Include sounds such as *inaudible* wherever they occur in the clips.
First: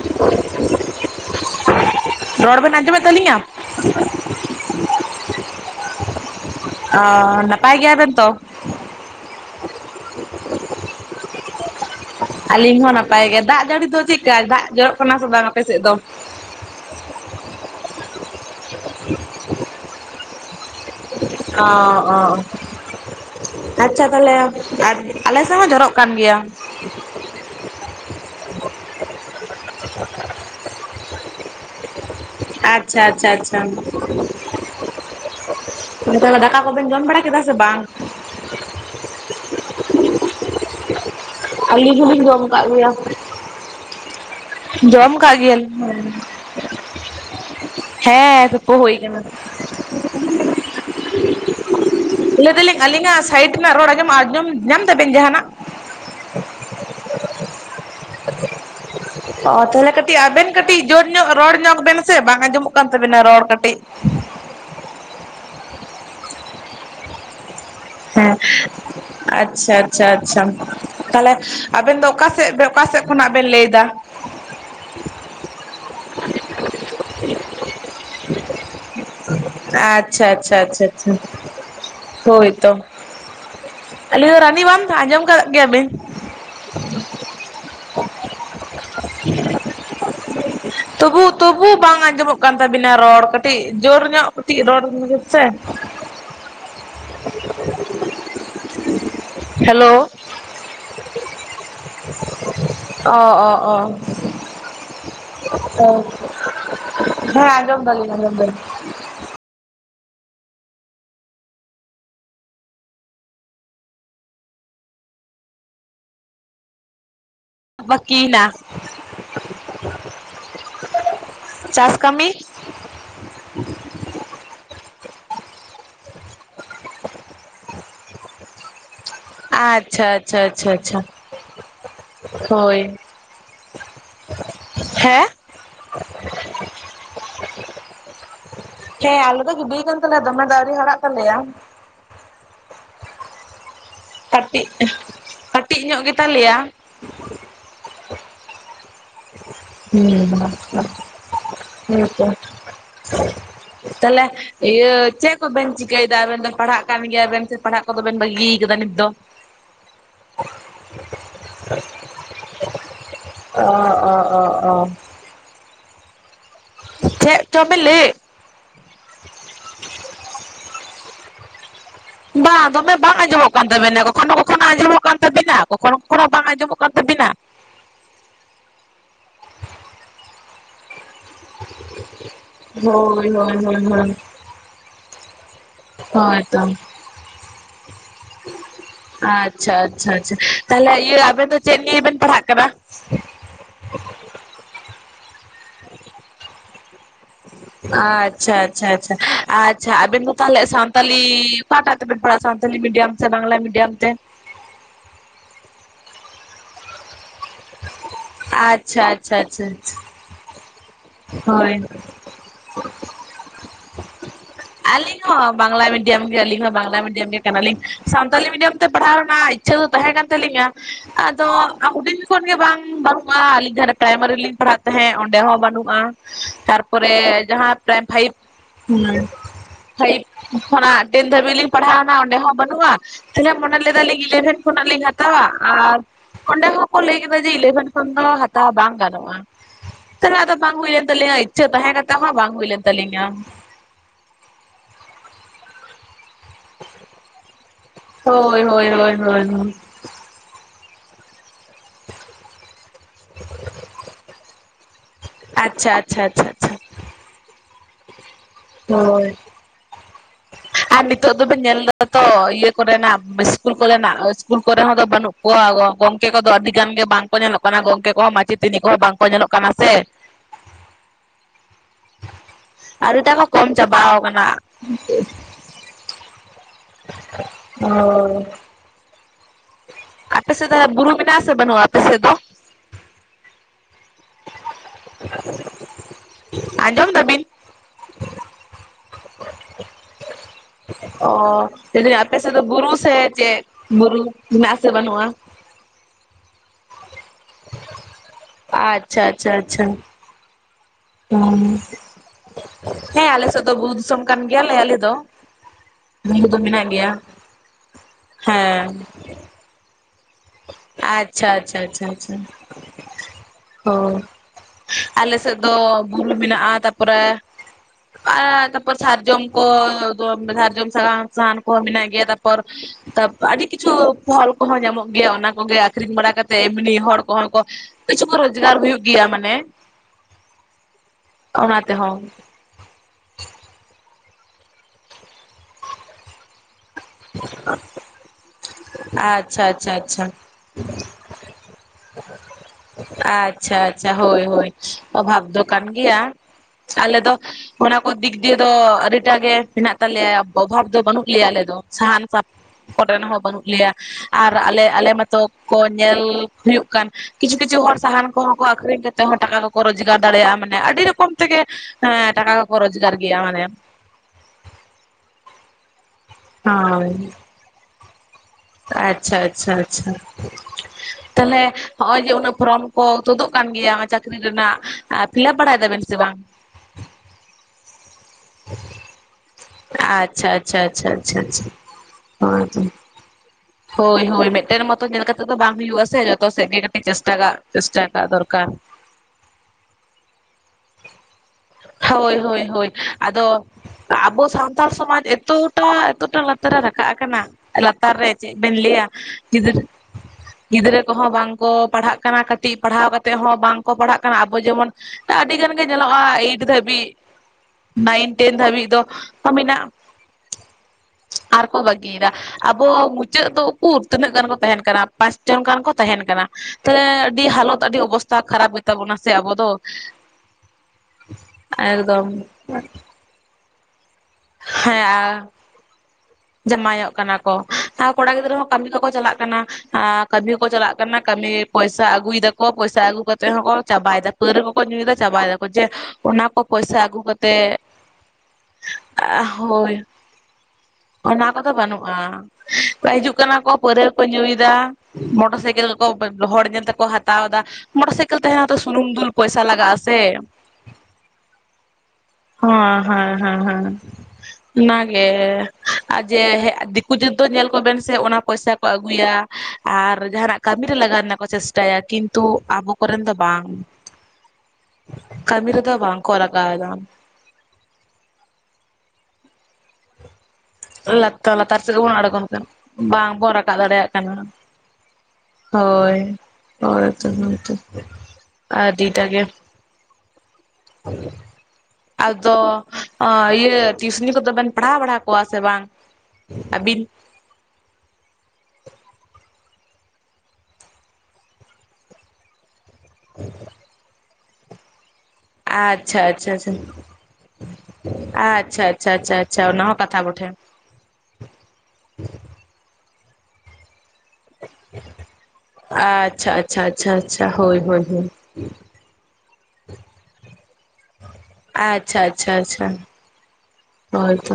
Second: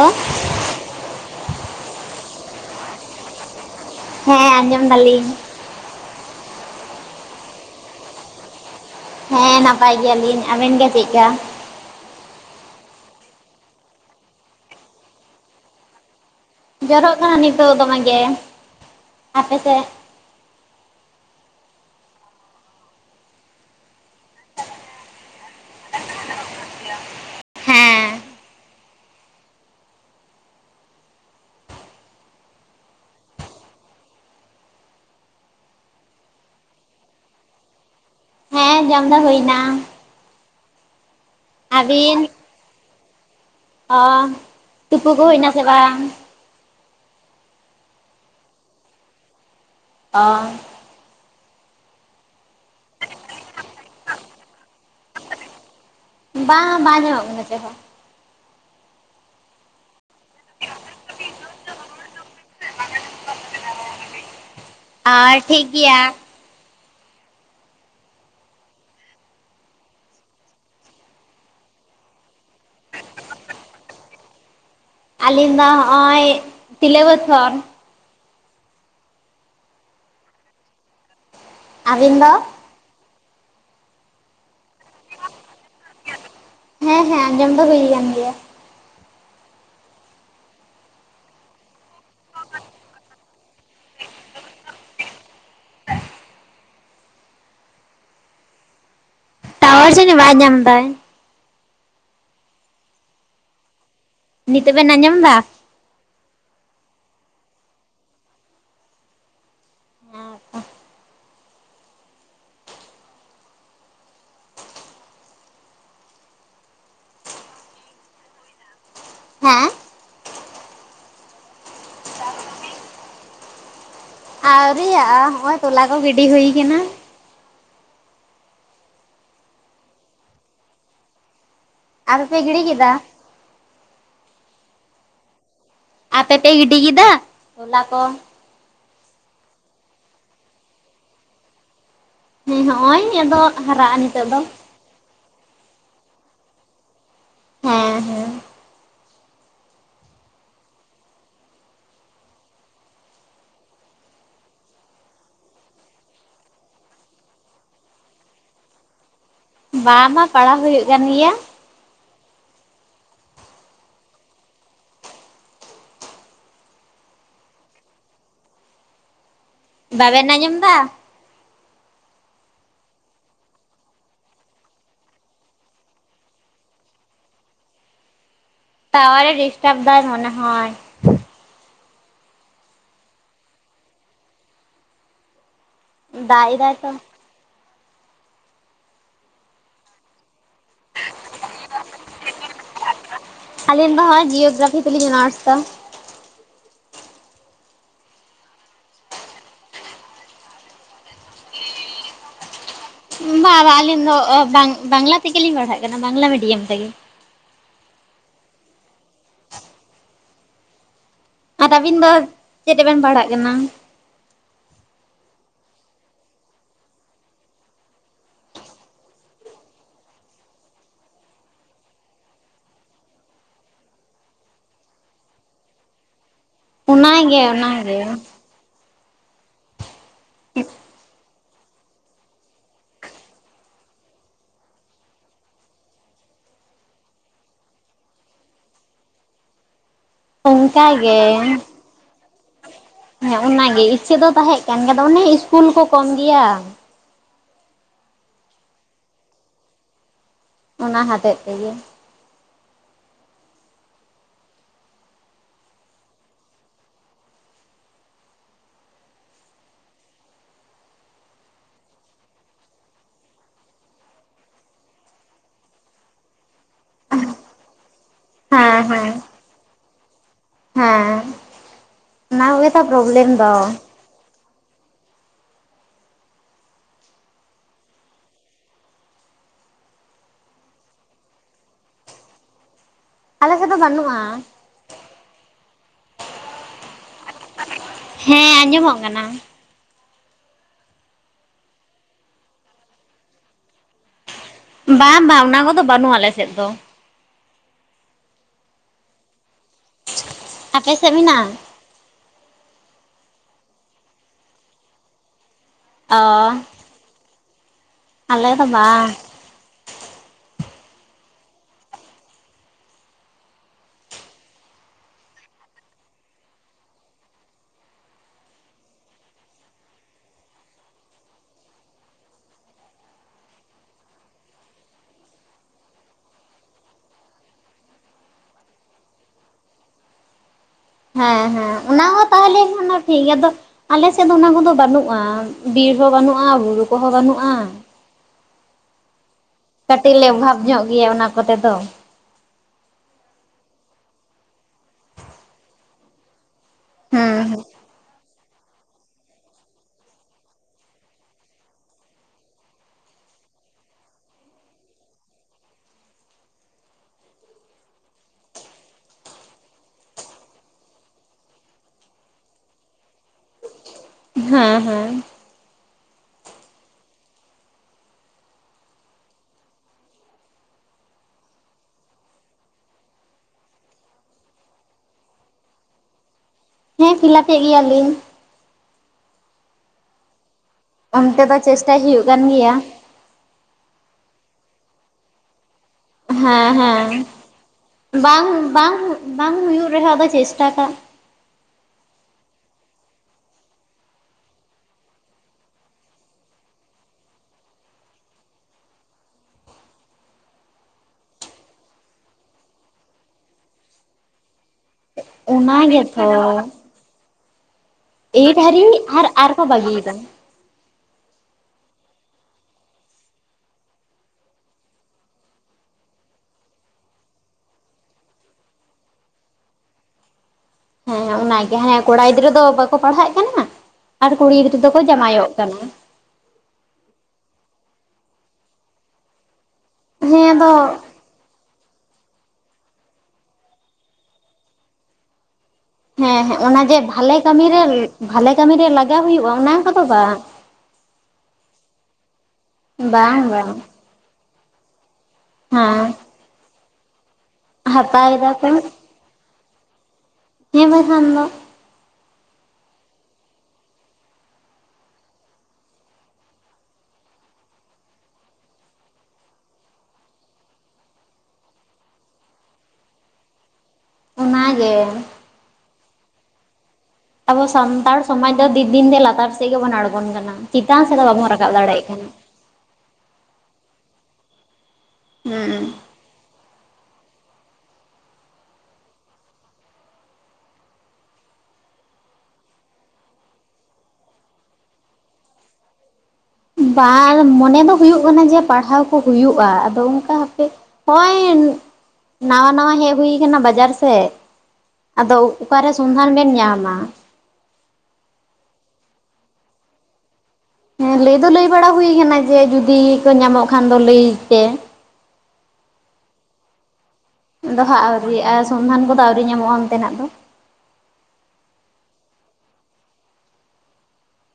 ᱚᱦ *inaudible* ᱨᱚᱲ ᱵᱮᱱ ᱟᱸᱡᱚᱢᱮᱫ ᱛᱟᱞᱤᱧᱟ ᱦᱮᱸ ᱟᱸᱡᱚᱢ ᱮᱫᱟᱞᱤᱧ ᱚ ᱱᱟᱯᱟᱭ ᱜᱮᱭᱟ ᱵᱮᱱ ᱛᱚ ᱦᱮᱸ ᱱᱟᱯᱟᱭ ᱜᱮᱭᱟᱞᱤᱧ ᱟᱵᱮᱱ ᱜᱮ ᱪᱮᱫ ᱞᱮᱠᱟ ᱟᱹᱞᱤᱧ ᱦᱚᱸ ᱱᱟᱯᱟᱭ ᱜᱮ ᱫᱟᱜ ᱡᱟᱹᱲᱤ ᱫᱚ ᱪᱮᱫᱠᱟ ᱫᱟᱜ ᱡᱚᱨᱚᱜ ᱠᱟᱱᱟ ᱥᱮ ᱵᱟᱝ ᱟᱯᱮ ᱥᱮᱫ ᱫᱚ ᱡᱚᱨᱚᱜ ᱠᱟᱱᱟ ᱱᱤᱛᱚᱜ ᱫᱚᱢᱮ ᱜᱮ ᱟᱯᱮ ᱥᱮᱫ ᱟ ᱚ ᱚ ᱟᱪᱷᱟ ᱛᱟᱦᱞᱮ ᱟᱞᱮ ᱥᱮᱫ ᱦᱚᱸ ᱡᱚᱨᱚᱜ ᱠᱟᱱ ᱜᱮᱭᱟ ᱦᱮᱸ *inaudible* ᱟᱪᱷᱟ ᱟᱪᱷᱟ ᱟᱪᱷᱟ *inaudible* *inaudible* ᱫᱟᱠᱟ ᱠᱚᱵᱮᱱ ᱡᱚᱢ ᱵᱟᱲᱟ ᱠᱮᱫᱟ ᱥᱮ ᱵᱟᱝ ᱦᱮᱸ ᱡᱚᱢ ᱫᱚ ᱦᱩᱭ ᱮᱱᱟ ᱟᱹᱞᱤᱧ ᱟᱹᱵᱤᱱ ᱦᱚᱸᱞᱤᱧ ᱡᱚᱢ ᱠᱟᱜ ᱜᱮᱭᱟ ᱚ *unintelligible* ᱛᱩᱯᱩ ᱠᱚ ᱡᱚᱢᱠᱟ ᱦᱩᱭᱱᱟ ᱥᱮ ᱜᱮᱭᱟᱞᱤᱧ ᱵᱟᱝ *unintelligible* ᱦᱮᱸ ᱛᱩᱯᱚ ᱦᱩᱭ ᱠᱟᱱᱟ ᱟᱨ ᱞᱟᱹᱭ ᱮᱫᱟᱞᱤᱧ ᱟᱹᱞᱤᱧᱟᱜ ᱥᱟᱭᱤᱰ ᱨᱮᱱᱟᱜ ᱨᱚᱲ ᱟᱸᱡᱚᱢ ᱟᱸᱡᱚᱢ ᱧᱟᱢ ᱮᱫᱟᱵᱮᱱ ᱡᱟᱦᱟᱱᱟᱜ ᱵᱟᱝ ᱵᱟᱝ ᱟᱸᱡᱚᱢᱚᱢᱜ ᱠᱟᱱᱟ ᱪᱮᱫ ᱦᱚᱸ ᱚ ᱛᱟᱦᱚᱞᱮ ᱠᱟᱹᱴᱤᱡ ᱟᱵᱮᱱ ᱠᱟᱹᱴᱤᱡ ᱡᱳᱨ ᱧᱚᱜ ᱨᱚᱲ ᱧᱚᱜ ᱵᱮᱱ ᱥᱮ ᱵᱟᱝ ᱟᱸᱡᱚᱢᱚᱜ ᱠᱟᱱ ᱛᱟᱵᱮᱱᱟ ᱨᱚᱲ ᱠᱟᱹᱴᱤᱡ ᱟᱨ ᱴᱷᱤᱠ ᱜᱮᱭᱟ ᱦᱮᱸ ᱟᱪᱪᱷᱟ ᱟᱪᱪᱷᱟ ᱟᱪᱪᱷᱟ ᱛᱟᱦᱞᱮ ᱟᱵᱮᱱ ᱫᱚ ᱚᱠᱟᱥᱮᱫ ᱚᱠᱟᱥᱮᱫ ᱠᱷᱚᱱᱟᱜ ᱵᱮᱱ ᱞᱟᱹᱭ ᱮᱫᱟ ᱟᱹᱞᱤᱧ ᱫᱚ ᱱᱚᱜᱼᱚᱭ ᱛᱤᱞᱟᱹ ᱯᱟᱛᱷᱚᱨ ᱟᱪᱪᱷᱟ ᱟᱪᱪᱷᱟ ᱟᱪᱪᱷᱟ ᱟᱪᱪᱷᱟ ᱟᱹᱵᱤᱱ ᱫᱚ ᱦᱳᱭ ᱛᱚ ᱟᱹᱞᱤᱧ ᱫᱚ ᱨᱟᱱᱤᱵᱟᱸᱫᱷ ᱟᱸᱡᱚᱢ ᱠᱟᱜ ᱜᱮᱭᱟᱵᱤᱱ ᱦᱮᱸ ᱦᱮᱸ ᱟᱸᱡᱚᱢ ᱫᱚ ᱦᱩᱭ ᱠᱟᱱ ᱜᱮᱭᱟ *unintelligible* ᱛᱚᱵᱩ ᱛᱚᱵᱩ ᱵᱟᱝ ᱟᱸᱡᱚᱢᱚᱜ ᱠᱟᱱ ᱛᱟᱵᱤᱱᱟ ᱨᱚᱲ ᱠᱟᱹᱴᱤᱡ ᱡᱳᱨ ᱧᱚᱜ ᱠᱟᱴᱤᱡ ᱨᱚᱲ ᱵᱤᱱ ᱥᱮ ᱴᱟᱣᱟᱨ ᱦᱮᱞᱳ *unintelligible* ᱡᱟᱹᱱᱤᱡ ᱵᱟᱭ ᱧᱟᱢ ᱮᱫᱟᱭ ᱚ ᱚ ᱱᱤᱛᱚᱜ ᱵᱮᱱ ᱟᱸᱡᱚᱢ ᱮᱫᱟ ᱚ ᱦᱮᱸ ᱟᱸᱡᱚᱢᱫᱟ ᱞᱤᱧ ᱟᱸᱡᱚᱢᱫᱟ ᱞᱤᱧ ᱵᱟᱠᱤ ᱱᱟ ᱦᱮᱸ *unintelligible* ᱪᱟᱥ ᱠᱟᱹᱢᱤ ᱟᱹᱶᱨᱤᱣᱟᱜ-ᱟ ᱱᱚᱜ-ᱚᱭ ᱛᱚᱞᱟ ᱠᱚ ᱜᱤᱰᱤ ᱦᱩᱭ ᱠᱟᱱᱟ ᱟᱪᱪᱷᱟ ᱟᱪᱪᱷᱟ ᱟᱪᱪᱷᱟ ᱟᱪᱪᱷᱟ ᱟᱯᱮ ᱯᱮ ᱜᱤᱰᱤ ᱦᱳᱭ ᱠᱮᱫᱟ? *unintelligible* ᱦᱮᱸ ᱟᱯᱮ ᱯᱮ ᱜᱤᱰᱤ ᱠᱮᱫᱟ ᱛᱚᱞᱟ ᱠᱚ ᱦᱮᱸ ᱟᱞᱮ ᱫᱚ ᱜᱤᱰᱤ ᱠᱟᱱ ᱛᱟᱞᱮᱭᱟ ᱫᱚᱢᱮ ᱟᱹᱶᱨᱤ ᱦᱟᱨᱟᱜ ᱛᱟᱞᱮᱭᱟ ᱦᱮᱸ ᱱᱚᱜ-ᱚᱭ ᱱᱤᱭᱟᱹ ᱟᱫᱚ ᱦᱟᱨᱟᱜ-ᱟ ᱠᱟᱹᱴᱤᱡ ᱠᱟᱹᱴᱤᱡ ᱧᱚᱜ ᱜᱮᱛᱟ ᱞᱮᱭᱟ ᱦᱮᱸ ᱦᱮᱸ *unintelligible* ᱦᱩᱸ ᱦᱮᱛᱚ *inaudible* ᱛᱟᱦᱞᱮ ᱤᱭᱟᱹ ᱪᱮᱫ ᱠᱚᱵᱮᱱ ᱪᱤᱠᱟᱹᱭᱮᱫᱟ ᱟᱵᱮᱱ ᱫᱚ ᱯᱟᱲᱦᱟᱜ ᱠᱟᱱ ᱜᱮᱭᱟᱵᱮᱱ ᱯᱟᱲᱦᱟᱜ ᱠᱚᱫᱚ ᱵᱟᱹᱜᱤ ᱠᱟᱫᱟ ᱱᱤᱛ ᱫᱚ ᱵᱟᱝ ᱵᱟᱝ ᱯᱟᱲᱦᱟᱣ ᱦᱩᱭᱩᱜ ᱠᱟᱱ ᱜᱮᱭᱟ *unintelligible* ᱚᱻᱚᱻᱚᱻᱚ ᱪᱮᱫ ᱪᱚ ᱵᱤᱱ ᱞᱟᱹᱭᱮᱫ ᱵᱟᱵᱮᱱ ᱟᱸᱡᱚᱢ ᱮᱫᱟ ᱵᱟᱝ ᱫᱚᱢᱮ ᱵᱟᱝ ᱟᱸᱡᱚᱢᱚᱜ ᱠᱟᱱ ᱛᱟᱵᱤᱱᱟ ᱠᱚᱠᱷᱚᱱᱳ ᱠᱚᱠᱷᱚᱱᱳ ᱟᱸᱡᱚᱢᱚᱜ ᱠᱟᱱ ᱛᱟᱵᱤᱱᱟ ᱠᱚᱠᱷᱚᱱᱳ ᱵᱟᱝ ᱟᱸᱡᱚᱢᱚᱜ ᱠᱟᱱ ᱛᱟᱵᱤᱱᱟ ᱴᱟᱣᱟᱨᱮ ᱰᱤᱥᱴᱟᱨᱵ ᱫᱟ ᱢᱚᱱᱮ ᱦᱚᱭ *unintelligible* ᱦᱳᱭ ᱦᱳᱭ ᱦᱳᱭ ᱦᱳᱭ ᱦᱳᱭ ᱫᱟᱜ ᱛᱚ ᱮᱫᱟᱭ ᱟᱪᱪᱷᱟ ᱟᱪᱪᱷᱟ ᱟᱪᱪᱷᱟ ᱛᱟᱦᱞᱮ ᱤᱭᱟᱹ ᱟᱵᱮᱱ ᱫᱚ ᱪᱮᱫ ᱱᱤᱭᱮ ᱵᱮᱱ ᱯᱟᱲᱦᱟᱜ ᱠᱟᱱᱟ ᱟᱹᱞᱤᱧ ᱫᱚ ᱦᱟᱸᱜ ᱡᱤᱭᱳᱜᱨᱟᱯᱷᱤ ᱛᱮᱞᱤᱧ ᱚᱱᱟᱨᱥ ᱫᱟ ᱟᱪᱪᱷᱟ ᱟᱪᱪᱷᱟ ᱟᱪᱪᱷᱟ ᱟᱪᱪᱷᱟ ᱟᱵᱮᱱ ᱫᱚ ᱛᱟᱦᱚᱞᱮ ᱥᱟᱱᱛᱟᱞᱤ ᱚᱠᱟᱴᱚᱜ ᱛᱮᱵᱤᱱ ᱯᱟᱲᱦᱟᱜ-ᱟ ᱥᱟᱱᱛᱟᱞᱤ ᱢᱮᱰᱤᱭᱟᱢ ᱛᱮ ᱵᱟᱝ ᱵᱟᱝ ᱟᱹᱞᱤᱧ ᱫᱚ ᱵᱟᱝᱞᱟ ᱛᱮᱜᱮᱞᱤᱧ ᱯᱟᱲᱦᱟᱜ ᱠᱟᱱᱟ ᱵᱟᱝᱞᱟ ᱢᱤᱰᱤᱭᱟᱢ ᱛᱮᱜᱮ ᱟᱪᱪᱷᱟ ᱟᱪᱪᱷᱟ ᱟᱪᱪᱷᱟ ᱟᱪᱷᱟ ᱟᱨ ᱟᱹᱵᱤᱱ ᱫᱚ ᱪᱮᱫ ᱨᱮᱵᱮᱱ ᱯᱟᱲᱦᱟᱜ ᱠᱟᱱᱟ ᱟᱹᱞᱤᱧ ᱦᱚᱸ ᱵᱟᱝᱞᱟ ᱢᱤᱰᱤᱭᱟᱢ ᱜᱮ ᱟᱹᱞᱤᱧ ᱦᱚᱸ ᱵᱟᱝᱞᱟ ᱢᱤᱰᱤᱭᱟᱢ ᱜᱮ ᱠᱟᱱᱟᱞᱤᱧ ᱥᱟᱱᱛᱟᱞᱤ ᱢᱤᱰᱤᱭᱟᱢ ᱛᱮ ᱯᱟᱲᱦᱟᱣ ᱨᱮᱱᱟᱜ ᱤᱪᱪᱷᱟᱹ ᱫᱚ ᱛᱟᱦᱮᱸ ᱠᱟᱱ ᱛᱟᱹᱟᱞᱤᱧᱟ ᱟᱫᱚ ᱦᱩᱰᱤᱧ ᱠᱷᱚᱱ ᱜᱮ ᱵᱟᱝ ᱵᱟᱹᱱᱩᱜ-ᱟ ᱟᱹᱞᱤᱧ ᱡᱟᱦᱟᱸ ᱯᱨᱟᱭᱢᱟᱨᱤᱞᱤᱧ ᱯᱟᱲᱦᱟᱜ ᱠᱟᱱᱟ ᱛᱟᱦᱮᱸᱫ ᱚᱸᱰᱮ ᱦᱚᱸ ᱵᱟᱹᱱᱩᱜ-ᱟ ᱛᱟᱨᱯᱚᱨᱮ ᱚᱱᱟᱜᱮ ᱡᱟᱦᱟᱸ ᱚᱱᱟᱜᱮ᱾ ᱯᱨᱟᱭ ᱯᱷᱟᱭᱤᱵ ᱦᱩ ᱯᱷᱟᱭᱤᱵ ᱠᱷᱚᱱᱟᱜ ᱴᱮᱱ ᱫᱷᱟᱹᱵᱤᱡ ᱞᱤᱧ ᱯᱟᱲᱦᱟᱣᱱᱟ ᱚᱸᱰᱮ ᱦᱚᱸ ᱵᱟᱹᱱᱩᱜ-ᱟ ᱛᱟᱦᱚᱞᱮ ᱢᱚᱱᱮ ᱞᱮᱫᱟᱞᱤᱧ ᱤᱞᱮᱹᱵᱷᱮᱱ ᱠᱷᱚᱱᱟᱜ ᱞᱤᱧ ᱦᱟᱛᱟᱣᱟ ᱟᱨ ᱚᱱᱰᱮ ᱦᱚᱸᱠᱚ ᱞᱟᱹᱭ ᱠᱮᱫᱟ ᱡᱮ ᱤᱞᱮᱵᱷᱮᱱ ᱠᱷᱚᱱ ᱫᱚ ᱦᱟᱛᱟᱣ ᱵᱟᱝ ᱜᱟᱱᱚᱜ-ᱟ ᱥᱟᱞᱟ ᱚᱫᱚ ᱵᱟᱝ ᱚᱱᱠᱟ ᱦᱩᱭ ᱞᱮᱱ ᱜᱮ ᱛᱟᱞᱤᱧᱟ ᱤᱪᱪᱷᱟᱹ ᱛᱟᱦᱮᱸᱸ ᱠᱟᱛᱮ ᱦᱚᱸ ᱵᱟᱝ ᱦᱩᱭ ᱞᱮᱱ ᱛᱟᱹᱞᱤᱧᱟ ᱦᱮᱸ ᱚᱱᱟᱜᱮ ᱤᱪᱪᱷᱟᱹ ᱫᱚ ᱛᱟᱦᱮᱸ ᱠᱟᱱ ᱜᱮ ᱚᱱᱮ ᱤᱥᱠᱩᱞ ᱠᱚ ᱠᱚᱢ ᱜᱮᱭᱟ ᱦᱳᱭ ᱦᱳᱭ ᱦᱳᱭ ᱦᱳᱭ ᱦᱳᱭ ᱚᱱᱟ ᱦᱚᱛᱮᱫ ᱛᱮᱜᱮ *unintelligible* ᱟᱪᱪᱷᱟ ᱟᱪᱪᱷᱟ ᱟᱪᱪᱷᱟ ᱟᱪᱪᱷᱟ ᱦᱳᱭ *inaudible* ᱟᱨ ᱱᱤᱛᱚᱜ ᱫᱚᱵᱮᱱ ᱧᱮᱞ ᱮᱫᱟ ᱛᱚ ᱤᱭᱟᱹ ᱠᱚᱨᱮᱱᱟᱜ ᱤᱥᱠᱩᱞ ᱠᱚᱨᱮᱱᱟᱜ ᱤᱥᱠᱩᱞ ᱠᱚᱨᱮ ᱦᱚᱸ ᱫᱚ ᱵᱟᱹᱱᱩᱜ ᱠᱚᱭᱟ ᱜᱚᱝᱠᱮ ᱠᱚᱫᱚ ᱟᱹᱰᱤ ᱜᱟᱱ ᱜᱮ ᱵᱟᱝ ᱠᱚ ᱧᱮᱞᱚᱜ ᱠᱟᱱᱟ ᱜᱚᱝᱠᱮ ᱠᱚᱦᱚᱸ ᱢᱟᱪᱮᱛᱟᱱᱤ ᱦᱮᱸ ᱠᱚᱦᱚᱸ ᱦᱮᱸ ᱵᱟᱝᱠᱚ ᱧᱮᱞᱚᱜ ᱠᱟᱱᱟ ᱥᱮ ᱦᱮᱸ ᱚᱱᱟ ᱠᱚᱜᱮ ᱛᱚ ᱯᱨᱚᱵᱞᱮᱢ ᱟᱰᱤᱴᱟ ᱠᱚ ᱫᱚ ᱠᱚᱢ ᱪᱟᱵᱟᱣ ᱠᱟᱱᱟ ᱦᱳᱭ ᱟᱯᱮ ᱥᱮ ᱫᱚ ᱵᱩᱨᱩ ᱢᱮᱱᱟᱜ-ᱟ ᱥᱮ ᱵᱟᱹᱱᱩᱜ-ᱟ ᱟᱯᱮ ᱥᱮᱫ ᱫᱚ ᱟᱞᱮᱥᱮᱫ ᱫᱚ ᱵᱟᱹᱱᱩᱜᱼᱟ *inaudible* ᱟᱸᱡᱚᱢ ᱫᱟᱵᱤᱱ ᱦᱮᱸ ᱟᱸᱡᱚᱢᱚᱜ ᱠᱟᱱᱟ ᱚ ᱞᱟᱹᱭᱫᱟᱹᱧ ᱟᱯᱮ ᱥᱮᱫ ᱫᱚ ᱵᱩᱨᱩ ᱥᱮ ᱪᱮᱫ ᱵᱩᱨᱩ ᱢᱮᱱᱟᱜ ᱟᱥᱮ ᱵᱟᱝ ᱵᱟᱹᱱᱩᱜᱼᱟ ᱵᱟᱝ ᱚᱱᱟ ᱠᱚᱫᱚ ᱵᱟᱹᱱᱩᱜᱼᱟ ᱟᱞᱮᱥᱮᱫ ᱫᱚ ᱟᱪᱪᱷᱟ ᱟᱪᱪᱷᱟ ᱟᱪᱪᱷᱟ ᱟᱯᱮ ᱥᱮ ᱦᱮᱸ ᱟᱞᱮ ᱥᱮᱫ ᱫᱚ ᱵᱩᱨᱩ ᱫᱤᱥᱚᱢ ᱠᱟᱱ ᱜᱮᱭᱟᱞᱮ ᱟᱞᱮ ᱫᱚ ᱱᱚᱣᱟ *unintelligible* ᱚ ᱠᱚᱫᱚ ᱢᱮᱱᱟᱜ ᱜᱮᱭᱟ ᱟᱞᱮ ᱫᱚ ᱦᱮᱸ ᱵᱟᱝ ᱟᱪᱪᱷᱟ ᱟᱪᱪᱷᱟ ᱟᱪᱪᱷᱟ ᱟᱪᱪᱷᱟ ᱚ ᱟᱞᱮ ᱥᱮᱫ ᱫᱚ ᱵᱩᱨᱩ ᱢᱮᱱᱟᱜᱼᱟ ᱛᱟᱨᱯᱚᱨᱮ ᱟᱨ ᱛᱟᱨᱯᱚᱨ ᱥᱟᱨᱡᱚᱢ ᱠᱚ ᱥᱟᱨᱡᱚᱢ ᱥᱟᱦᱟᱱ ᱥᱟᱦᱟᱱ ᱠᱚ ᱢᱮᱱᱟᱜ ᱜᱮᱭᱟ ᱛᱟᱨᱯᱚᱨ ᱛᱟᱯ ᱟᱹᱰᱤ ᱠᱤᱪᱷᱩ ᱯᱷᱚᱞ ᱠᱚᱦᱚᱸ ᱧᱟᱢᱚᱜ ᱚᱱᱟ ᱠᱚᱜᱮ ᱟᱠᱷᱨᱤᱧ ᱵᱟᱲᱟ ᱠᱟᱛᱮᱜ ᱮᱢᱱᱤ ᱦᱚᱲ ᱠᱚᱦᱚᱸ ᱠᱚ ᱠᱤᱪᱷᱩ ᱠᱚ ᱨᱚᱡᱽᱜᱟᱨ ᱦᱩᱭᱩᱜ ᱜᱮᱭᱟ ᱢᱟᱱᱮ ᱦᱮᱸ ᱦᱮᱸ ᱚᱱᱟ ᱦᱚᱸ ᱛᱟᱦᱚᱞᱮ ᱴᱷᱤᱠ ᱜᱮᱭᱟ ᱟᱫᱚ ᱟᱞᱮᱥᱮᱫ ᱫᱚ ᱚᱱᱟ ᱠᱚᱫᱚ ᱵᱟᱹᱱᱩᱜᱼᱟ ᱵᱤᱨ ᱦᱚᱸ ᱵᱟᱹᱱᱩᱜᱼᱟ ᱵᱩᱨᱩ ᱠᱚᱦᱚᱸ ᱵᱟᱹᱱᱩᱜᱼᱟ ᱟᱪᱪᱷᱟ *unintelligible* ᱠᱟᱹᱴᱤᱡ ᱞᱮ ᱚᱵᱷᱟᱵᱽ ᱧᱚᱜ ᱜᱮᱭᱟ ᱚᱱᱟ ᱠᱚᱛᱮ ᱫᱚ ᱟᱨ *unintelligible* ᱟᱪᱪᱷᱟ ᱟᱪᱪᱷᱟ ᱦᱳᱭ ᱦᱳᱭ ᱚᱵᱷᱟᱵᱽ ᱫᱚ ᱠᱟᱱ ᱜᱮᱭᱟ ᱟᱞᱮ ᱫᱚ ᱦᱮᱸ ᱚᱱᱟ ᱠᱚ ᱫᱤᱠ ᱫᱤᱭᱮ ᱫᱚ ᱟᱹᱰᱤᱴᱟᱜ ᱜᱮ ᱢᱮᱱᱟᱜ ᱛᱟᱞᱮᱭᱟ ᱚᱵᱷᱟᱵᱽ ᱫᱚ ᱵᱟᱹᱱᱩᱜ ᱞᱮᱭᱟ ᱟᱞᱮ ᱫᱚ ᱥᱟᱦᱟᱱ ᱥᱟ ᱠᱚᱨᱮᱱ ᱦᱚᱸ ᱵᱟᱹᱱᱩᱜ ᱞᱮᱭᱟ ᱟᱨ ᱟᱞᱮ ᱟᱞᱮ ᱢᱟᱛᱚ ᱠᱚ ᱧᱮᱞ ᱦᱩᱭᱩᱜ ᱠᱟᱱ ᱠᱤᱪᱷᱩ ᱠᱤᱪᱷᱩ ᱦᱚᱲ ᱥᱟᱦᱟᱱ ᱠᱚᱦᱚᱸ ᱠᱚ ᱟᱠᱷᱨᱤᱧ ᱠᱟᱛᱮᱫ ᱦᱚᱸ ᱴᱟᱠᱟ ᱠᱚᱠᱚ ᱨᱳᱡᱽᱜᱟᱨ ᱫᱟᱲᱮᱭᱟᱜᱼᱟ ᱢᱟᱱᱮ ᱟᱹᱰᱤ ᱨᱚᱠᱚᱢ ᱛᱮᱜᱮ ᱦᱮᱸ ᱴᱟᱠᱟ ᱠᱚᱠᱚ ᱨᱳᱡᱽᱜᱟᱨ ᱜᱮᱭᱟ ᱢᱟᱱᱮ ᱦᱮᱸ ᱦᱮᱸ ᱦᱳᱭ ᱟᱪᱪᱷᱟ ᱟᱪᱪᱷᱟ ᱟᱪᱪᱷᱟ ᱛᱟᱦᱞᱮ ᱦᱚᱸᱜᱼᱚᱭ ᱡᱮ ᱩᱱᱟᱹᱜ ᱯᱷᱨᱚᱢ ᱠᱚ ᱛᱳᱫᱳᱜ ᱠᱟᱱ ᱜᱮᱭᱟ ᱪᱟᱹᱠᱨᱤ ᱨᱮᱱᱟᱜ ᱯᱷᱤᱞᱟᱯ ᱵᱟᱲᱟᱭ ᱫᱟᱵᱮᱱ ᱥᱮ ᱵᱟᱝ ᱦᱮᱸ ᱯᱷᱤᱞᱟᱹᱯᱮᱜ ᱜᱮᱭᱟᱞᱤᱧ ᱦᱮᱸ *unintelligible* ᱟᱪᱪᱷᱟ ᱟᱪᱪᱷᱟ ᱟᱪᱪᱷᱟ ᱟᱪᱪᱷᱟ ᱚᱱᱛᱮ ᱫᱚ ᱟᱪᱪᱷᱟ ᱪᱮᱥᱴᱟᱭ ᱦᱩᱭᱩᱜ ᱠᱟᱱ ᱦᱮᱸ ᱜᱮᱭᱟ ᱛᱚ ᱦᱳᱭ ᱦᱳᱭ ᱢᱮᱫᱴᱮᱱ ᱢᱚᱛᱚ ᱧᱮᱞ ᱠᱟᱛᱮ ᱫᱚ ᱵᱟᱝ ᱦᱩᱭᱩᱜᱼᱟᱼᱼ ᱥᱮ ᱡᱚᱛᱚ ᱦᱮᱸ ᱥᱮᱫ ᱜᱮ ᱠᱟᱹᱴᱤᱡ ᱦᱮᱸ ᱪᱮᱥᱴᱟ ᱠᱟᱜ ᱪᱮᱥᱴᱟ ᱠᱟᱜ ᱫᱚᱨᱠᱟᱨ ᱵᱟᱝ ᱾ ᱵᱟᱝ ᱵᱟᱝ ᱦᱩᱭᱩᱜ ᱨᱮᱦᱚᱸ ᱟᱫᱚ ᱪᱮᱥᱴᱟ ᱠᱟᱜ ᱾ ᱦᱳᱭ ᱦᱳᱭ ᱦᱳᱭ ᱟᱫᱚ ᱼᱼ ᱟᱵᱚ ᱥᱟᱱᱛᱟᱲ ᱥᱚᱢᱟᱡᱽ ᱮᱛᱚᱴᱟ ᱮᱛᱚᱴᱟ ᱞᱟᱛᱟᱨ ᱨᱮ ᱨᱟᱠᱟᱵ ᱟᱠᱟᱱᱟ ᱾ ᱞᱟᱛᱟᱨ ᱨᱮ ᱪᱮᱫ ᱵᱮᱱ ᱞᱟᱹᱭᱟ ᱜᱤᱫᱽᱨᱟᱹ ᱼᱼ ᱜᱤᱫᱽᱨᱟᱹ ᱠᱚᱦᱚᱸ ᱵᱟᱝ ᱠᱚ ᱯᱟᱲᱦᱟᱜ ᱠᱟᱱᱟ ᱠᱟᱹᱴᱤᱡ ᱯᱟᱲᱦᱟᱣ ᱠᱟᱛᱮᱜ ᱦᱚᱸ ᱵᱟᱝ ᱠᱚ ᱯᱟᱲᱦᱟᱜ ᱠᱟᱱᱟ ᱟᱵᱚ ᱡᱮᱢᱚᱱ ᱼᱼ ᱟᱹᱰᱤ ᱜᱟᱱ ᱚᱱᱟ ᱜᱮ ᱜᱮᱛᱚ ᱧᱮᱞᱚᱜᱼᱟ ᱮᱭᱤᱴ ᱫᱷᱟᱹᱵᱤᱡ ᱾ ᱮᱭᱤᱴ ᱦᱟᱹᱨᱤᱡ ᱟᱨ ᱟᱨ ᱠᱚ ᱢᱮᱱᱟᱜ ᱵᱟᱹᱜᱤᱭᱮᱫᱟ ᱾ ᱟᱨᱠᱚ ᱵᱟᱜᱤ ᱮᱫᱟ ᱟᱵᱚ ᱢᱩᱪᱟᱹᱫ ᱫᱚ ᱩᱠᱩᱨ ᱛᱤᱱᱟᱹᱜ ᱜᱟᱱ ᱠᱚ ᱛᱟᱦᱮᱱ ᱠᱟᱱᱟ ᱯᱟᱸᱪ ᱡᱚᱱ ᱜᱟᱱ ᱠᱚ ᱛᱟᱦᱮᱱ ᱠᱟᱱᱟ ᱛᱟᱦᱞᱮ ᱟᱹᱰᱤ ᱦᱟᱞᱚᱛ ᱟᱹᱰᱤ ᱚᱵᱚᱥᱛᱷᱟ ᱠᱷᱟᱨᱟᱯ ᱜᱮ ᱛᱟᱵᱚᱱᱟ ᱥᱮ ᱟᱵᱚ ᱫᱚ᱾ ᱦᱮᱸ ᱚᱱᱟᱜᱮ ᱦᱮᱸ ᱠᱚᱲᱟ ᱮᱠᱫᱚᱢ ᱜᱤᱫᱽᱨᱟᱹ ᱫᱚ ᱵᱟᱠᱚ ᱯᱟᱲᱦᱟᱜ ᱠᱟᱱᱟ ᱟᱨ ᱠᱩᱲᱤ ᱜᱤᱫᱽᱨᱟᱹ ᱫᱚᱠᱚ ᱦᱮᱸ ᱡᱟᱶᱟᱭᱚᱜ ᱠᱟᱱᱟ᱾ ᱡᱟᱢᱟᱭᱚᱜ ᱠᱟᱱᱟ ᱠᱚ ᱟᱨ ᱠᱚᱲᱟ ᱜᱤᱫᱽᱨᱟᱹ ᱦᱚᱸ ᱠᱟᱹᱢᱤ ᱠᱚᱠᱚ ᱪᱟᱞᱟᱜ ᱠᱟᱱᱟ ᱟᱸ ᱦᱮᱸ ᱠᱟᱹᱢᱤ ᱦᱚᱸᱠᱚ ᱟᱫᱚ ᱪᱟᱞᱟᱜ ᱠᱟᱱᱟ ᱠᱟᱹᱢᱤ ᱯᱚᱭᱥᱟ ᱟᱹᱜᱩᱭ ᱫᱟᱠᱚ, ᱯᱚᱭᱥᱟ ᱟᱹᱜᱩ ᱠᱟᱛᱮ ᱦᱚᱸᱠᱚ ᱪᱟᱵᱟᱭᱮᱫᱟ᱾ ᱯᱟᱹᱣᱨᱟᱹ ᱠᱚ ᱠᱚ ᱧᱩᱭᱮᱫᱟ ᱪᱟᱵᱟᱭ ᱫᱟᱠᱚ᱾ ᱡᱮ ᱦᱮᱸ ᱚᱱᱟ ᱦᱮᱸ ᱠᱚ ᱯᱚᱭᱥᱟ ᱡᱮ ᱟᱹᱜᱩ ᱵᱷᱟᱞᱮ ᱠᱟᱛᱮᱜ ᱠᱟᱹᱢᱤᱨᱮ ᱼᱼ ᱵᱷᱟᱞᱮ ᱠᱟᱹᱢᱤ ᱨᱮ ᱞᱟᱜᱟᱣ ᱦᱩᱭᱩᱜᱼᱟ ᱚᱱᱟ ᱠᱚᱫᱚ ᱵᱟᱝ ᱾ ᱚᱱᱟ ᱠᱚᱫᱚ ᱵᱟᱹᱱᱩᱜᱼᱟ, ᱦᱤᱡᱩᱜ ᱵᱟᱝ ᱠᱟᱱᱟ ᱠᱚ ᱵᱟᱝ ᱯᱟᱹᱣᱨᱟᱹ ᱠᱚ ᱧᱩᱭᱮᱫᱟ ᱢᱚ ᱢᱚᱴᱚᱨ ᱥᱟᱭᱠᱮᱞ ᱦᱮᱸ ᱠᱚ ᱦᱚᱲ ᱧᱮᱞ ᱛᱮᱠᱚ ᱦᱟᱛᱟᱣ ᱮᱫᱟ ᱢᱚᱴᱚᱨ ᱦᱟᱛᱟᱣ ᱥᱟᱭᱠᱮᱞ ᱫᱟᱠᱚ ᱛᱟᱦᱮᱸᱦᱚᱸ ᱛᱚ ᱥᱩᱱᱩᱢ ᱫᱩᱞ ᱯᱚᱭᱥᱟ ᱞᱟᱜᱜᱟ ᱟ ᱥᱮ ᱦᱮᱸ ᱵᱟᱠᱷᱟᱱ ᱫᱚ ᱦᱚᱸ ᱦᱮᱸ ᱦᱮᱸ ᱦᱮᱸ ᱚᱱᱜᱮ ᱟᱨ ᱡᱮ ᱦᱮ ᱫᱤᱠᱩ ᱡᱟᱹᱛ ᱫᱚ ᱧᱮᱞ ᱠᱚᱵᱮᱱ ᱥᱮ ᱚᱱᱟ ᱯᱚᱭᱥᱟ ᱠᱚ ᱟᱹᱜᱩᱭᱟ ᱟᱨ ᱡᱟᱦᱱᱟᱜ ᱠᱟᱹᱢᱤ ᱨᱮ ᱞᱟᱜᱟᱣ ᱨᱮᱱᱟᱜ ᱠᱚ ᱪᱮᱥᱴᱟᱭᱟ ᱠᱤᱱᱛᱩ ᱟᱵᱚ ᱠᱚᱨᱮᱱ ᱫᱚ ᱵᱟᱝ ᱚᱱᱟᱜᱮ ᱠᱟᱹᱢᱤᱨ ᱨᱮᱫᱟ ᱵᱟᱝ ᱠᱚ ᱞᱟᱠᱟ ᱫᱟ᱾ ᱟᱵᱚ ᱥᱟᱱᱛᱟᱲ ᱥᱚᱢᱟᱡᱽ ᱫᱚ, ᱫᱤ ᱫᱤᱱ ᱛᱮ ᱞᱟᱛᱟᱨ ᱥᱮᱫ ᱜᱮᱵᱚᱱ ᱟᱬᱜᱚᱱ ᱠᱟᱱᱟ᱾ ᱪᱮᱛᱟᱱ ᱥᱮᱫ ᱫᱚ ᱵᱟᱵᱚᱱ ᱞᱟᱛᱟᱨ ᱨᱟᱠᱟᱵ ᱞᱟᱛᱟᱨ ᱥᱮᱫ ᱫᱟᱲᱮᱭᱟᱜ ᱜᱮᱵᱚᱱ ᱠᱟᱱᱟ᱾ ᱟᱬᱜᱚᱱ ᱵᱟᱝᱵᱚᱱ ᱨᱟᱠᱟᱵ ᱫᱟᱲᱮᱭᱟ-ᱜ ᱠᱟᱱᱟ᱾ ᱦᱩᱸ ᱦᱳᱭ ᱦᱳᱭᱛᱚ, ᱦᱳᱭᱛᱚ ᱟᱹᱰᱤ ᱴᱟ ᱜᱮ ᱦ *inaudible* ᱟᱫᱚ ᱤᱭᱟᱹ ᱴᱤᱭᱩᱥᱤᱱᱤ ᱠᱚᱫᱚ ᱵᱮᱱ ᱯᱟᱲᱦᱟᱣ ᱵᱟᱲᱟ ᱠᱚᱣᱟ ᱥᱮ ᱵᱟᱝ? ᱟᱹᱵᱤᱱ? ᱵᱟᱝ ᱢᱚᱱᱮ ᱫᱚ ᱦᱩᱭᱩ-ᱜ ᱠᱟᱱᱟ᱾ ᱡᱮ ᱯᱟᱲᱦᱟᱣ ᱠᱚ ᱦᱩᱭᱩᱜᱼᱟ ᱾ ᱟᱫᱚ ᱚᱱᱠᱟ ᱦᱟᱯᱮ ᱱᱚᱜᱼᱚᱭ ᱱᱟᱣᱟ, ᱱᱟᱣᱟ ᱦᱮᱡ ᱦᱩᱭ ᱠᱟᱱᱟ ᱾ᱵᱟᱡᱟᱨ ᱥᱮᱫ ᱟᱫᱚ ᱚᱠᱟᱨᱮ ᱟᱪᱪᱷᱟ ᱥᱚᱱᱫᱷᱟᱱ ᱵᱮᱱ ᱟᱪᱪᱷᱟ ᱟᱪᱪᱷᱟ ᱧᱟᱢᱟ ᱾ ᱟᱪᱪᱷᱟ ᱟᱪᱪᱷᱟ ᱟᱪᱪᱷᱟ ᱟᱪᱪᱷᱟ ᱚᱱᱟ ᱦᱚᱸ ᱠᱟᱛᱷᱟ ᱵᱚᱴᱷᱮ ᱾ ᱦᱮᱸ ᱞᱟᱹᱭ ᱫᱚ ᱞᱟᱹᱭ ᱵᱟᱲᱟ ᱦᱩᱭᱩ ᱠᱟᱱᱟ᱾ ᱡᱮ ᱡᱩᱫᱤ ᱠᱚ ᱧᱟᱢᱚᱜ ᱠᱷᱟᱱ ᱫᱚ ᱞᱟᱹᱭᱯᱮ᱾ ᱟᱪᱪᱷᱟ, ᱟᱪᱪᱷᱟ, ᱟᱪᱪᱷᱟ, ᱟᱪᱪᱷᱟ- ᱦᱳᱭ, ᱟᱫᱚ ᱦᱟᱸᱜ ᱦᱳᱭ, ᱦᱳᱭ᱾ ᱟᱹᱣᱨᱤᱭᱟᱜᱼᱟ ᱥᱚᱱᱫᱷᱟᱱ ᱠᱚᱫᱚ ᱟᱹᱣᱨᱤ ᱧᱟᱢᱚᱜ-ᱟ ᱚᱱᱛᱮᱱᱟᱜ ᱫᱚ ᱾ ᱟᱪᱪᱷᱟ, ᱟᱪᱪᱷᱟ, ᱟᱪᱪᱷᱟ ᱦᱳᱭ ᱛᱚ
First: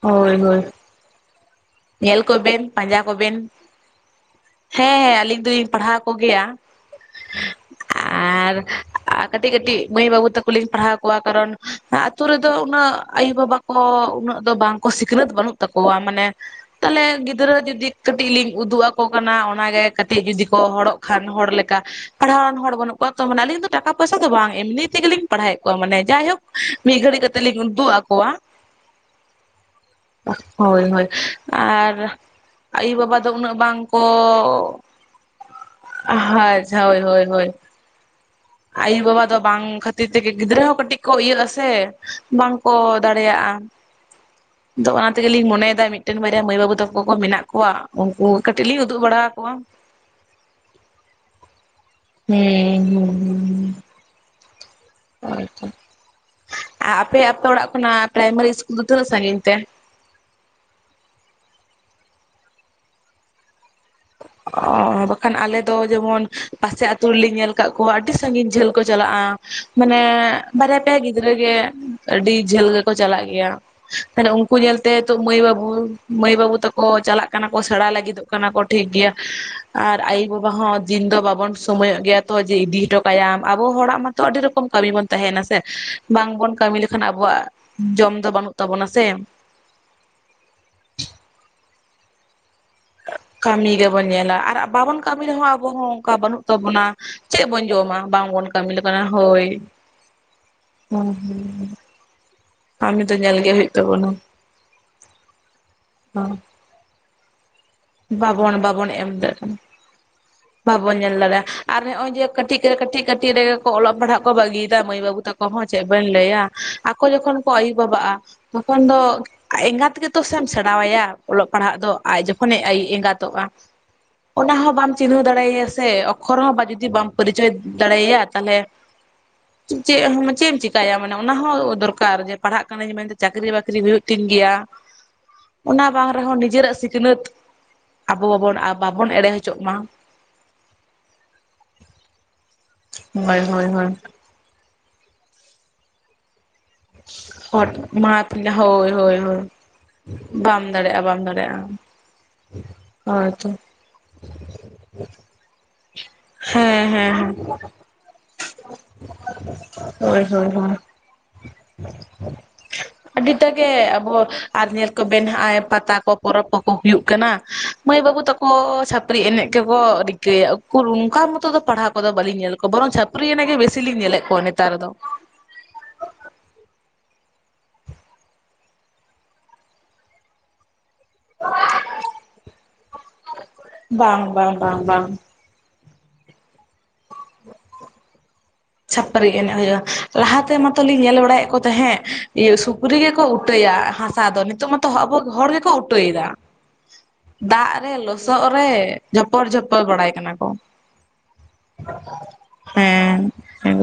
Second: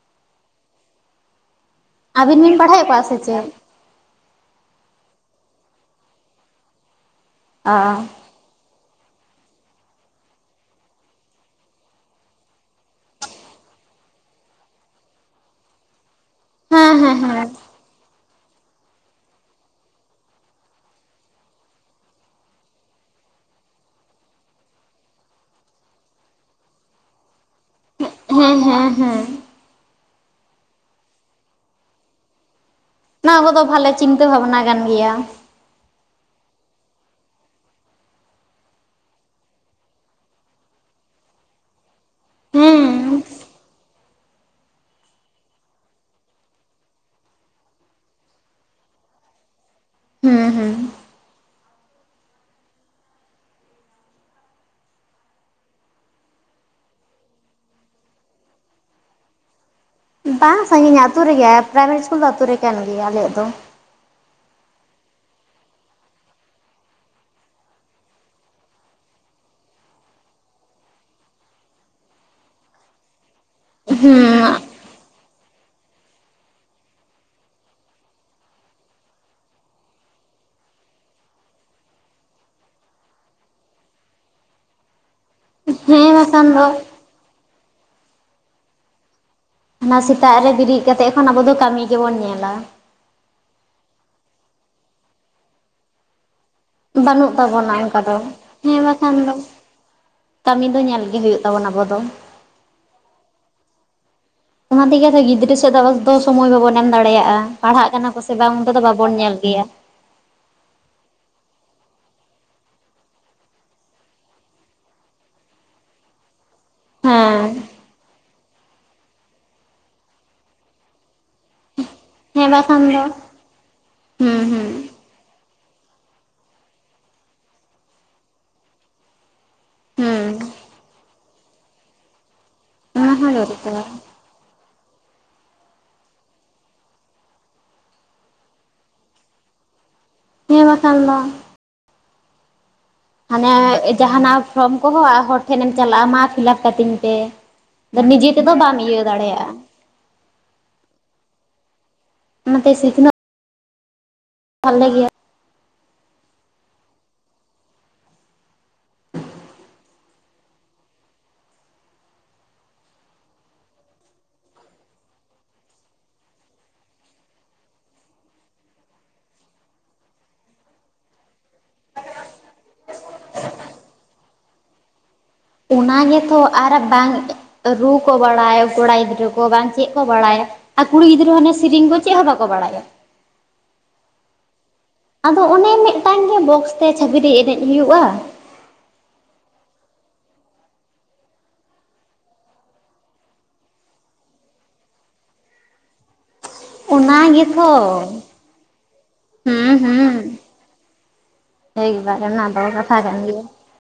ᱦᱳᱭ ᱦᱳᱭ ᱧᱮᱞ ᱟᱹᱵᱤᱱ ᱵᱤᱱ ᱠᱚᱵᱮᱱ ᱯᱟᱲᱦᱟᱣᱮᱫ ᱯᱟᱸᱡᱟ ᱠᱚᱣᱟ ᱥᱮ ᱠᱚᱵᱮᱱ᱾ ᱪᱮᱫ ᱦᱮᱸ ᱟᱹᱞᱤᱧ ᱫᱚᱞᱤᱧ ᱯᱟᱲᱦᱟᱣ ᱠᱚᱜᱮᱭ-ᱟ᱾ ᱚ ᱟᱨ ᱠᱟᱹᱴᱤᱡ ᱠᱟᱹᱴᱤᱡ ᱢᱟᱹᱭ ᱵᱟᱹᱵᱩ ᱛᱟᱠᱚ ᱞᱤᱧ ᱯᱟᱲᱦᱟᱣ ᱠᱚᱣᱟ᱾ ᱠᱟᱨᱚᱱ ᱟᱹᱛᱩ ᱨᱮᱫᱚ ᱩᱱᱟᱹᱜ ᱟᱭᱳᱼᱵᱟᱵᱟ᱾ ᱠᱚ ᱩᱱᱟᱹᱜ ᱫᱚ ᱵᱟᱝ ᱠᱚ ᱥᱤᱠᱷᱱᱟᱹᱛ ᱵᱟᱹᱱᱩᱜ ᱛᱟᱠᱚᱣᱟ᱾ ᱢᱟᱱᱮ ᱦᱮᱸ ᱛᱟᱦᱚᱞᱮ ᱦᱮᱸ ᱦᱮᱸ ᱜᱤᱫᱽᱨᱟᱹ ᱡᱩᱫᱤ ᱠᱟᱹᱴᱤᱡ ᱞᱤᱧ ᱩᱫᱩᱜ ᱟᱠᱚ ᱠᱟᱱᱟ ᱚᱱᱟᱜᱮ ᱠᱟᱹᱴᱤᱡ ᱡᱩᱫᱤ ᱠᱚ ᱦᱚᱲᱚᱜ ᱠᱷᱟᱱ ᱦᱚᱲ ᱞᱮᱠᱟ ᱾ ᱯᱟᱲᱦᱟᱣ ᱟᱱ ᱦᱚᱲ ᱵᱟᱹᱱᱩᱜ ᱠᱚᱣᱟ ᱛᱚ, ᱢᱟᱱᱮ ᱟᱞᱤᱧ ᱫᱚ ᱴᱟᱠᱟ ᱯᱚᱭᱥᱟ ᱫᱚ ᱵᱟᱝ ᱮᱢᱱᱤ ᱛᱮᱜᱮᱞᱤᱧ ᱯᱟᱲᱦᱟᱣᱮᱜ ᱠᱚᱣᱟ ᱢᱟᱱᱮ ᱡᱟᱭᱦᱳᱠ ᱢᱤᱫ ᱜᱷᱽᱟᱨᱤᱠ ᱠᱟᱛᱮ ᱞᱤᱧ ᱤᱫᱤᱜ ᱟᱠᱚ ᱦᱩᱸ, ᱦᱩᱸ, ᱦᱩᱸ᱾ ᱦᱳᱭ ᱦᱳᱭ ᱟᱨ ᱟᱭᱩ ᱵᱟᱵᱟ ᱫᱚ ᱱᱚᱣᱟ ᱩᱱᱟᱹᱜ ᱠᱚᱫᱚ ᱵᱟᱝ ᱵᱷᱟᱞᱮ ᱠᱚ ᱪᱤᱱᱛᱟᱹ ᱵᱷᱟᱵᱽᱱᱟ ᱠᱟᱱ ᱜᱮᱭᱟ ᱟᱪᱷᱟ ᱦᱳᱭ ᱦᱳᱭ᱾ ᱟᱭᱳ ᱵᱟᱵᱟ ᱫᱚ ᱵᱟᱝ ᱠᱷᱟᱹᱛᱤᱨ ᱛᱮᱜᱮ ᱜᱤᱫᱽᱨᱟᱹ ᱦᱚᱸ ᱠᱟᱹᱴᱤᱡ ᱠᱚ ᱤᱭᱟᱹᱜ ᱟᱥᱮ ᱵᱟᱝ ᱠᱚ ᱦᱮᱸ ᱫᱟᱲᱮᱭᱟᱜ-ᱟ᱾ *unintelligible* ᱫᱚ ᱚᱱᱟ ᱛᱮᱜᱮ ᱞᱤᱧ ᱢᱚᱱᱮᱭ ᱫᱟ ᱛᱚ ᱢᱤᱫᱴᱮᱱ ᱵᱟᱨᱭᱟ ᱢᱟᱹᱭ ᱵᱟᱹᱵᱩ ᱛᱟᱠᱚ ᱠᱚ ᱢᱮᱱᱟᱜ ᱠᱚᱣᱟ, ᱩᱱᱠᱩ ᱠᱟᱹᱴᱤᱡ ᱞᱤᱧ ᱩᱫᱩᱜ ᱵᱟᱲᱟ ᱟᱠᱚᱣᱟ᱾ ᱦᱩᱸ ᱦᱩᱸ᱾ *unintelligible* *unintelligible* ᱟᱪᱪᱷᱟ ᱟᱯᱮ ᱟᱯᱮ ᱚᱲᱟᱜ ᱠᱷᱚᱱᱟᱜ ᱯᱨᱟᱭᱢᱟᱨᱤ ᱤᱥᱠᱩᱞ ᱫᱚ ᱛᱤᱱᱟᱹᱜ ᱥᱟᱺᱜᱤᱧ ᱛᱮ? ᱵᱟᱝ ᱥᱟᱺᱜᱤᱧᱟ ᱟᱹᱛᱩ ᱨᱮᱜᱮ ᱯᱨᱟᱭᱢᱟᱨᱤ ᱤᱥᱠᱩᱞ ᱫᱚ ᱟᱹᱛᱩ ᱨᱮ ᱠᱟᱱ ᱜᱮᱭᱟ ᱟᱞᱮᱭᱟᱜ ᱫᱚ ᱾ ᱚᱻ ᱵᱟᱠᱷᱟᱱ ᱟᱞᱮ ᱫᱚ ᱡᱮᱢᱚᱱ ᱯᱟᱥᱮ ᱟᱹᱛᱩ ᱨᱮᱞᱤᱧ ᱧᱮᱞ ᱠᱟᱫ ᱠᱚᱣᱟ ᱟᱹᱰᱤ ᱥᱟᱺᱜᱤᱧ ᱡᱷᱟᱹᱞ ᱠᱚ ᱪᱟᱞᱟᱜᱼᱟ ᱾ ᱢᱟᱱᱮᱻ ᱵᱟᱨᱭᱟ ᱯᱮᱭᱟ ᱜᱤᱫᱽᱨᱟᱹ ᱜᱮ ᱟᱹᱰᱤ ᱡᱷᱟᱹᱞ ᱜᱮᱠᱚ ᱪᱟᱞᱟᱜ ᱜᱮᱭᱟ ᱾ ᱛᱟᱦᱞᱮ ᱩᱱᱼᱼ ᱠᱩ ᱦᱮᱸ ᱧᱮᱞ ᱛᱮ ᱱᱤᱛᱚᱜ ᱢᱟᱹᱭ ᱵᱟᱹᱵᱩ ᱢᱟᱹᱭ ᱵᱟᱹᱵᱩ ᱛᱟᱠᱚ ᱪᱟᱞᱟᱜ ᱠᱟᱱᱟ ᱠᱚ ᱥᱮᱬᱟ ᱞᱟᱹᱜᱤᱫᱚᱜ ᱠᱟᱱᱟ ᱠᱚ ᱴᱷᱤᱠ ᱜᱮᱭᱟ ᱾ ᱟᱨ ᱟᱭᱳ ᱵᱟᱵᱟ ᱦᱚᱸ ᱫᱤᱱ ᱫᱚ ᱵᱟᱵᱚᱱ ᱥᱚᱢᱚᱭᱚᱜ ᱜᱮᱭᱟ ᱛᱚ ᱡᱮ ᱤᱫᱤ ᱦᱚᱴᱚ ᱠᱟᱭᱟᱢ ᱟᱵᱚ ᱦᱚᱲᱟᱜ ᱢᱟᱼᱼ ᱛᱚ ᱟᱹᱰᱤ ᱨᱚᱠᱚᱢ ᱠᱟᱹᱢᱤ ᱵᱚᱱ ᱛᱟᱦᱮᱱᱟ ᱦᱮᱸ ᱾ ᱵᱟᱝ ᱵᱟᱠᱷᱟᱱ ᱵᱚᱱ ᱫᱚ ᱠᱟᱹᱢᱤ ᱞᱮᱠᱷᱟᱱ ᱟᱵᱚᱣᱟᱜ ᱡᱚᱢ ᱫᱚ ᱵᱟᱹᱱᱩᱜ ᱛᱟᱵᱚᱱᱟ ᱥᱮ ᱾ ᱚᱱᱟ ᱥᱮᱛᱟᱜ ᱨᱮ ᱵᱤᱨᱤᱫ ᱠᱟᱛᱮᱜ ᱠᱷᱚᱱ ᱟᱵᱚ ᱫᱚ ᱠᱟᱹᱢᱤ ᱜᱮ ᱵᱚᱱ ᱧᱮᱞᱟ ᱾ ᱠᱟᱹᱢᱤ ᱜᱮ ᱵᱚᱱ ᱧᱮᱞᱟ ᱟᱨ ᱵᱟᱵᱚᱱ ᱠᱟᱹᱢᱤ ᱨᱮᱦᱚᱸ ᱟᱵᱚ ᱦᱚᱸ ᱚᱱᱠᱟ ᱵᱟᱹᱱᱩᱜ ᱼᱼ *unintelligible* ᱵᱟᱹᱱᱩᱜ ᱪᱮᱫ ᱵᱚᱱ ᱛᱟᱵᱚᱱᱟ ᱡᱚᱢᱟ ᱚᱱᱠᱟ ᱫᱚ ᱵᱟᱝᱵᱚᱱ ᱠᱟᱹᱢᱤ ᱦᱮᱸ ᱞᱮᱠᱷᱟᱱ ᱵᱟᱠᱷᱟᱱ ᱫᱚ ᱦᱳᱭ ᱾ ᱠᱟᱹᱢᱤ ᱫᱚ ᱧᱮᱞ ᱜᱮ ᱦᱩᱭᱩᱜ ᱛᱟᱵᱚᱱᱟ ᱟᱵᱚ ᱫᱚ ᱾ ᱠᱟᱢᱤ ᱫᱚ ᱧᱮᱞ ᱜᱮ ᱦᱳᱭᱩᱜ ᱛᱟᱵᱚᱱᱟ ᱾ ᱚᱱᱟ ᱛᱮᱜᱮ ᱛᱚ ᱜᱤᱫᱽᱨᱟᱹ ᱥᱮᱫ ᱫᱚ ᱫᱚ ᱥᱚᱢᱚᱭ ᱵᱟᱵᱚᱱ ᱮᱢ ᱫᱟᱲᱮᱭᱟᱜᱼᱟ ᱾ ᱯᱟᱲᱦᱟᱜ ᱠᱟᱱᱟ ᱠᱚ ᱥᱮ ᱵᱟᱝ ᱵᱟᱵᱚᱱ ᱚᱱᱛᱮ ᱫᱚ ᱵᱟᱵᱚᱱ ᱮᱢ ᱧᱮᱞ ᱫᱟᱲᱮᱭᱟᱜᱼᱟ ᱜᱮᱭᱟ ᱾ ᱵᱟᱵᱚᱱ ᱧᱮᱞ ᱫᱟᱲᱮᱭᱟᱜᱼᱟ ᱟᱨ ᱱᱚᱜᱼᱚᱭ ᱡᱮ ᱠᱟᱹᱴᱤᱡ ᱠᱟᱹᱴᱤᱡ ᱠᱟᱹᱴᱤᱡ ᱨᱮᱜᱮ ᱠᱚ ᱚᱞᱚᱜ ᱯᱟᱲᱦᱟᱜ ᱠᱚ ᱵᱟᱹᱜᱤᱭ ᱫᱟ ᱢᱟᱹᱭ ᱵᱟᱹᱵᱩ ᱛᱟᱠᱚ ᱼᱼ ᱠᱚᱦᱚᱸ ᱪᱮᱫ ᱵᱮᱱ ᱞᱟᱹᱭᱟ ᱟᱠᱚ ᱡᱚᱠᱷᱚᱱ ᱦᱮᱸ ᱠᱚ ᱟᱭᱩ ᱵᱟᱵᱟᱜᱼᱟ ᱼᱼ ᱛᱚᱠᱷᱚᱱ ᱫᱚ ᱮᱸᱜᱟᱛ ᱜᱮᱛᱚ ᱥᱮᱢ ᱥᱮᱬᱟᱣᱟᱭᱟ ᱚᱞᱚᱜ ᱯᱟᱲᱦᱟᱜ ᱫᱚ ᱾ ᱦᱮᱸ ᱚᱱᱮ ᱵᱟᱠᱷᱟᱱ ᱟᱭᱤᱡ ᱫᱚ ᱮᱸᱜᱟᱛᱚᱜᱼᱟ ᱾ ᱦᱩᱸ ᱚᱱᱟ ᱦᱩᱸ ᱦᱚᱸ ᱵᱟᱢ ᱼᱼ ᱪᱤᱱᱦᱟᱹᱣ ᱫᱟᱲᱮᱭᱟᱭᱟ ᱥᱮ ᱚᱠᱠᱷᱚᱨ ᱦᱚᱸ ᱵᱟ ᱡᱩᱫᱤ ᱵᱟᱢ ᱯᱟᱨᱤᱪᱚᱭ ᱫᱟᱲᱮᱭᱟᱭᱟ ᱛᱟᱦᱚᱞᱮ ᱼᱼ ᱦᱩᱸ ᱪᱮᱫ ᱪᱮᱫ ᱮᱢ ᱪᱮᱠᱟᱭᱟ ᱢᱟᱱᱮ ᱚᱱᱟ ᱦᱚᱸ ᱫᱚᱨᱠᱟᱨ ᱡᱮ ᱼᱼ ᱯᱟᱲᱦᱟᱜ ᱠᱟᱹᱱᱟᱹᱧ ᱚᱱᱟ ᱢᱮᱱᱛᱮ ᱦᱚᱸ ᱪᱟᱹᱠᱨᱤ ᱫᱚᱨᱠᱟᱨ ᱵᱟᱹᱠᱨᱤ ᱦᱩᱭᱩᱜ ᱛᱤᱧ ᱜᱮᱭᱟ ᱚᱱᱟ ᱵᱟᱝ ᱨᱮᱦᱚᱸ ᱱᱤᱡᱮᱨᱟᱜ ᱥᱤᱠᱷᱱᱟᱹᱛ ᱼᱼ ᱟᱵᱚ ᱵᱟᱵᱚᱱ ᱵᱟᱵᱚᱱ ᱮᱲᱮ ᱦᱚᱪᱚᱜ ᱢᱟ ᱾ ᱦᱮᱸ ᱵᱟᱠᱷᱟᱱ ᱫᱚ ᱾ ᱦᱳᱭ ᱦᱟᱱᱮ ᱦᱳᱭ ᱦᱳᱭ ᱡᱟᱦᱟᱱᱟᱜ ᱯᱷᱨᱚᱢ ᱠᱚᱦᱚᱸ ᱦᱚᱲ ᱴᱷᱮᱱ ᱮᱢ ᱪᱟᱞᱟᱜᱼᱟ ᱢᱟ ᱯᱷᱤᱞᱟᱯ ᱼᱼ ᱠᱟᱹᱛᱤᱧ ᱯᱮ ᱟᱫᱚ ᱢᱟ ᱱᱤᱡᱮ ᱛᱮᱫᱚ ᱵᱟᱢ ᱦᱳᱭ ᱤᱭᱟᱹ ᱦᱳᱭ ᱦᱳᱭ ᱫᱟᱲᱮᱭᱟᱜᱼᱟ ᱾ ᱵᱟᱢ ᱫᱟᱲᱮᱭᱟᱜᱼᱟ ᱵᱟᱢ ᱫᱟᱲᱮᱭᱟᱜᱼᱟ ᱚᱱᱟᱛᱮ ᱥᱤᱠᱷᱱᱟᱹᱛ ᱦᱳᱭ ᱛᱚ ᱾ ᱵᱷᱟᱞᱮ ᱜᱮᱭᱟ ᱾ ᱦᱮᱸ ᱦᱮᱸ ᱦᱮᱸ ᱾ ᱦᱳᱭ ᱦᱳᱭ ᱦᱳᱭ ᱾ ᱟᱹᱰᱤᱴᱟᱜ ᱜᱮ ᱟᱵᱚ ᱟᱨ ᱧᱮᱞ ᱠᱚᱵᱮᱱ ᱱᱟᱜᱼᱟᱭ ᱯᱟᱛᱟ ᱠᱚ ᱯᱚᱨᱚᱵᱽ ᱠᱚᱠᱚ ᱦᱩᱭᱩᱜ ᱠᱟᱱᱟ ᱾ ᱢᱟᱹᱭ ᱵᱟᱹᱵᱩ ᱛᱟᱠᱚ ᱪᱷᱟᱹᱯᱨᱤ ᱮᱱᱮᱡ ᱜᱮ ᱠᱚ ᱨᱤᱠᱟᱹᱭᱟ, ᱩᱠᱩᱨ ᱚᱱᱠᱟ ᱢᱚᱛᱚ ᱫᱚ ᱯᱟᱲᱦᱟᱣ ᱠᱚᱫᱚ ᱵᱟᱹᱞᱤᱧ ᱧᱮᱞ ᱠᱚᱣᱟ ᱵᱚᱨᱚᱝ ᱪᱷᱟᱹᱯᱼᱼ ᱯᱨᱤ ᱮᱱᱮᱡ ᱜᱮ ᱵᱮᱥᱤ ᱞᱤᱧ ᱧᱮᱞᱮᱫ ᱠᱚᱣᱟ ᱱᱮᱛᱟᱨ ᱫᱚ ᱾ ᱚᱱᱟ ᱜᱮᱛᱚ ᱟᱨ ᱵᱟᱝ ᱾ ᱨᱩ ᱠᱚ ᱵᱟᱲᱟᱭ ᱠᱚᱲᱟ ᱜᱤᱫᱽᱨᱟᱹ ᱠᱚ ᱵᱟᱝ ᱪᱮᱫ ᱠᱚ ᱵᱟᱲᱟᱭ᱾ ᱟᱨ ᱠᱩᱲᱤ ᱜᱤᱫᱽᱨᱟᱹ ᱦᱚᱸ ᱚᱱᱮ ᱥᱮᱨᱮᱧ ᱠᱚ ᱪᱮᱫ ᱦᱚᱸ ᱵᱟᱠᱚ ᱵᱟᱲᱟᱭᱟ᱾ ᱵᱟᱝ ᱵᱟᱝ ᱵᱟᱝ ᱵᱟᱝ᱾ ᱟᱫᱚ ᱚᱱᱮ ᱢᱤᱫᱴᱟᱝ ᱜᱮ ᱵᱚᱠᱥ ᱛᱮ ᱪᱷᱟᱹᱯᱨᱤ ᱮᱱᱮᱡ ᱦᱩᱭᱩᱜᱼᱟ᱾ ᱪᱷᱟᱹᱯᱨᱤ ᱮᱱᱮᱡ ᱦᱩᱭᱩᱜᱼᱟ, ᱞᱟᱦᱟᱛᱮ ᱢᱟᱛᱚ ᱞᱤᱧ ᱧᱮᱞ ᱵᱟᱲᱟᱭᱮᱫ ᱠᱚ ᱛᱟᱦᱮᱸᱫ ᱤᱭᱟᱹ ᱥᱩᱠᱨᱤ ᱜᱮᱠᱚ ᱩᱴᱟᱹᱭᱟ᱾ᱦᱟᱥ ᱟᱫᱚ ᱱᱤᱛᱚᱜ ᱢᱟᱛᱚ ᱟᱵᱚ ᱦᱚᱲ ᱜᱮᱠᱚ ᱩᱴᱟᱹᱭᱮᱫᱟ᱾ ᱚᱱᱟ ᱫᱟᱜ ᱜᱮᱛᱚ ᱨᱮ ᱞᱚᱥᱚᱫ ᱨᱮ ᱡᱷᱚᱯᱚᱲᱼ ᱦᱩᱸ ᱡᱷᱚᱯᱚᱲ ᱵᱟᱲᱟᱭ ᱠᱟᱱᱟ ᱠᱚ᱾ ᱦᱳᱭ *inaudible* *inaudible* ᱠᱟᱛᱷᱟ ᱜᱟᱱ ᱜᱮᱭᱟ᱾ ᱦᱮᱸ᱾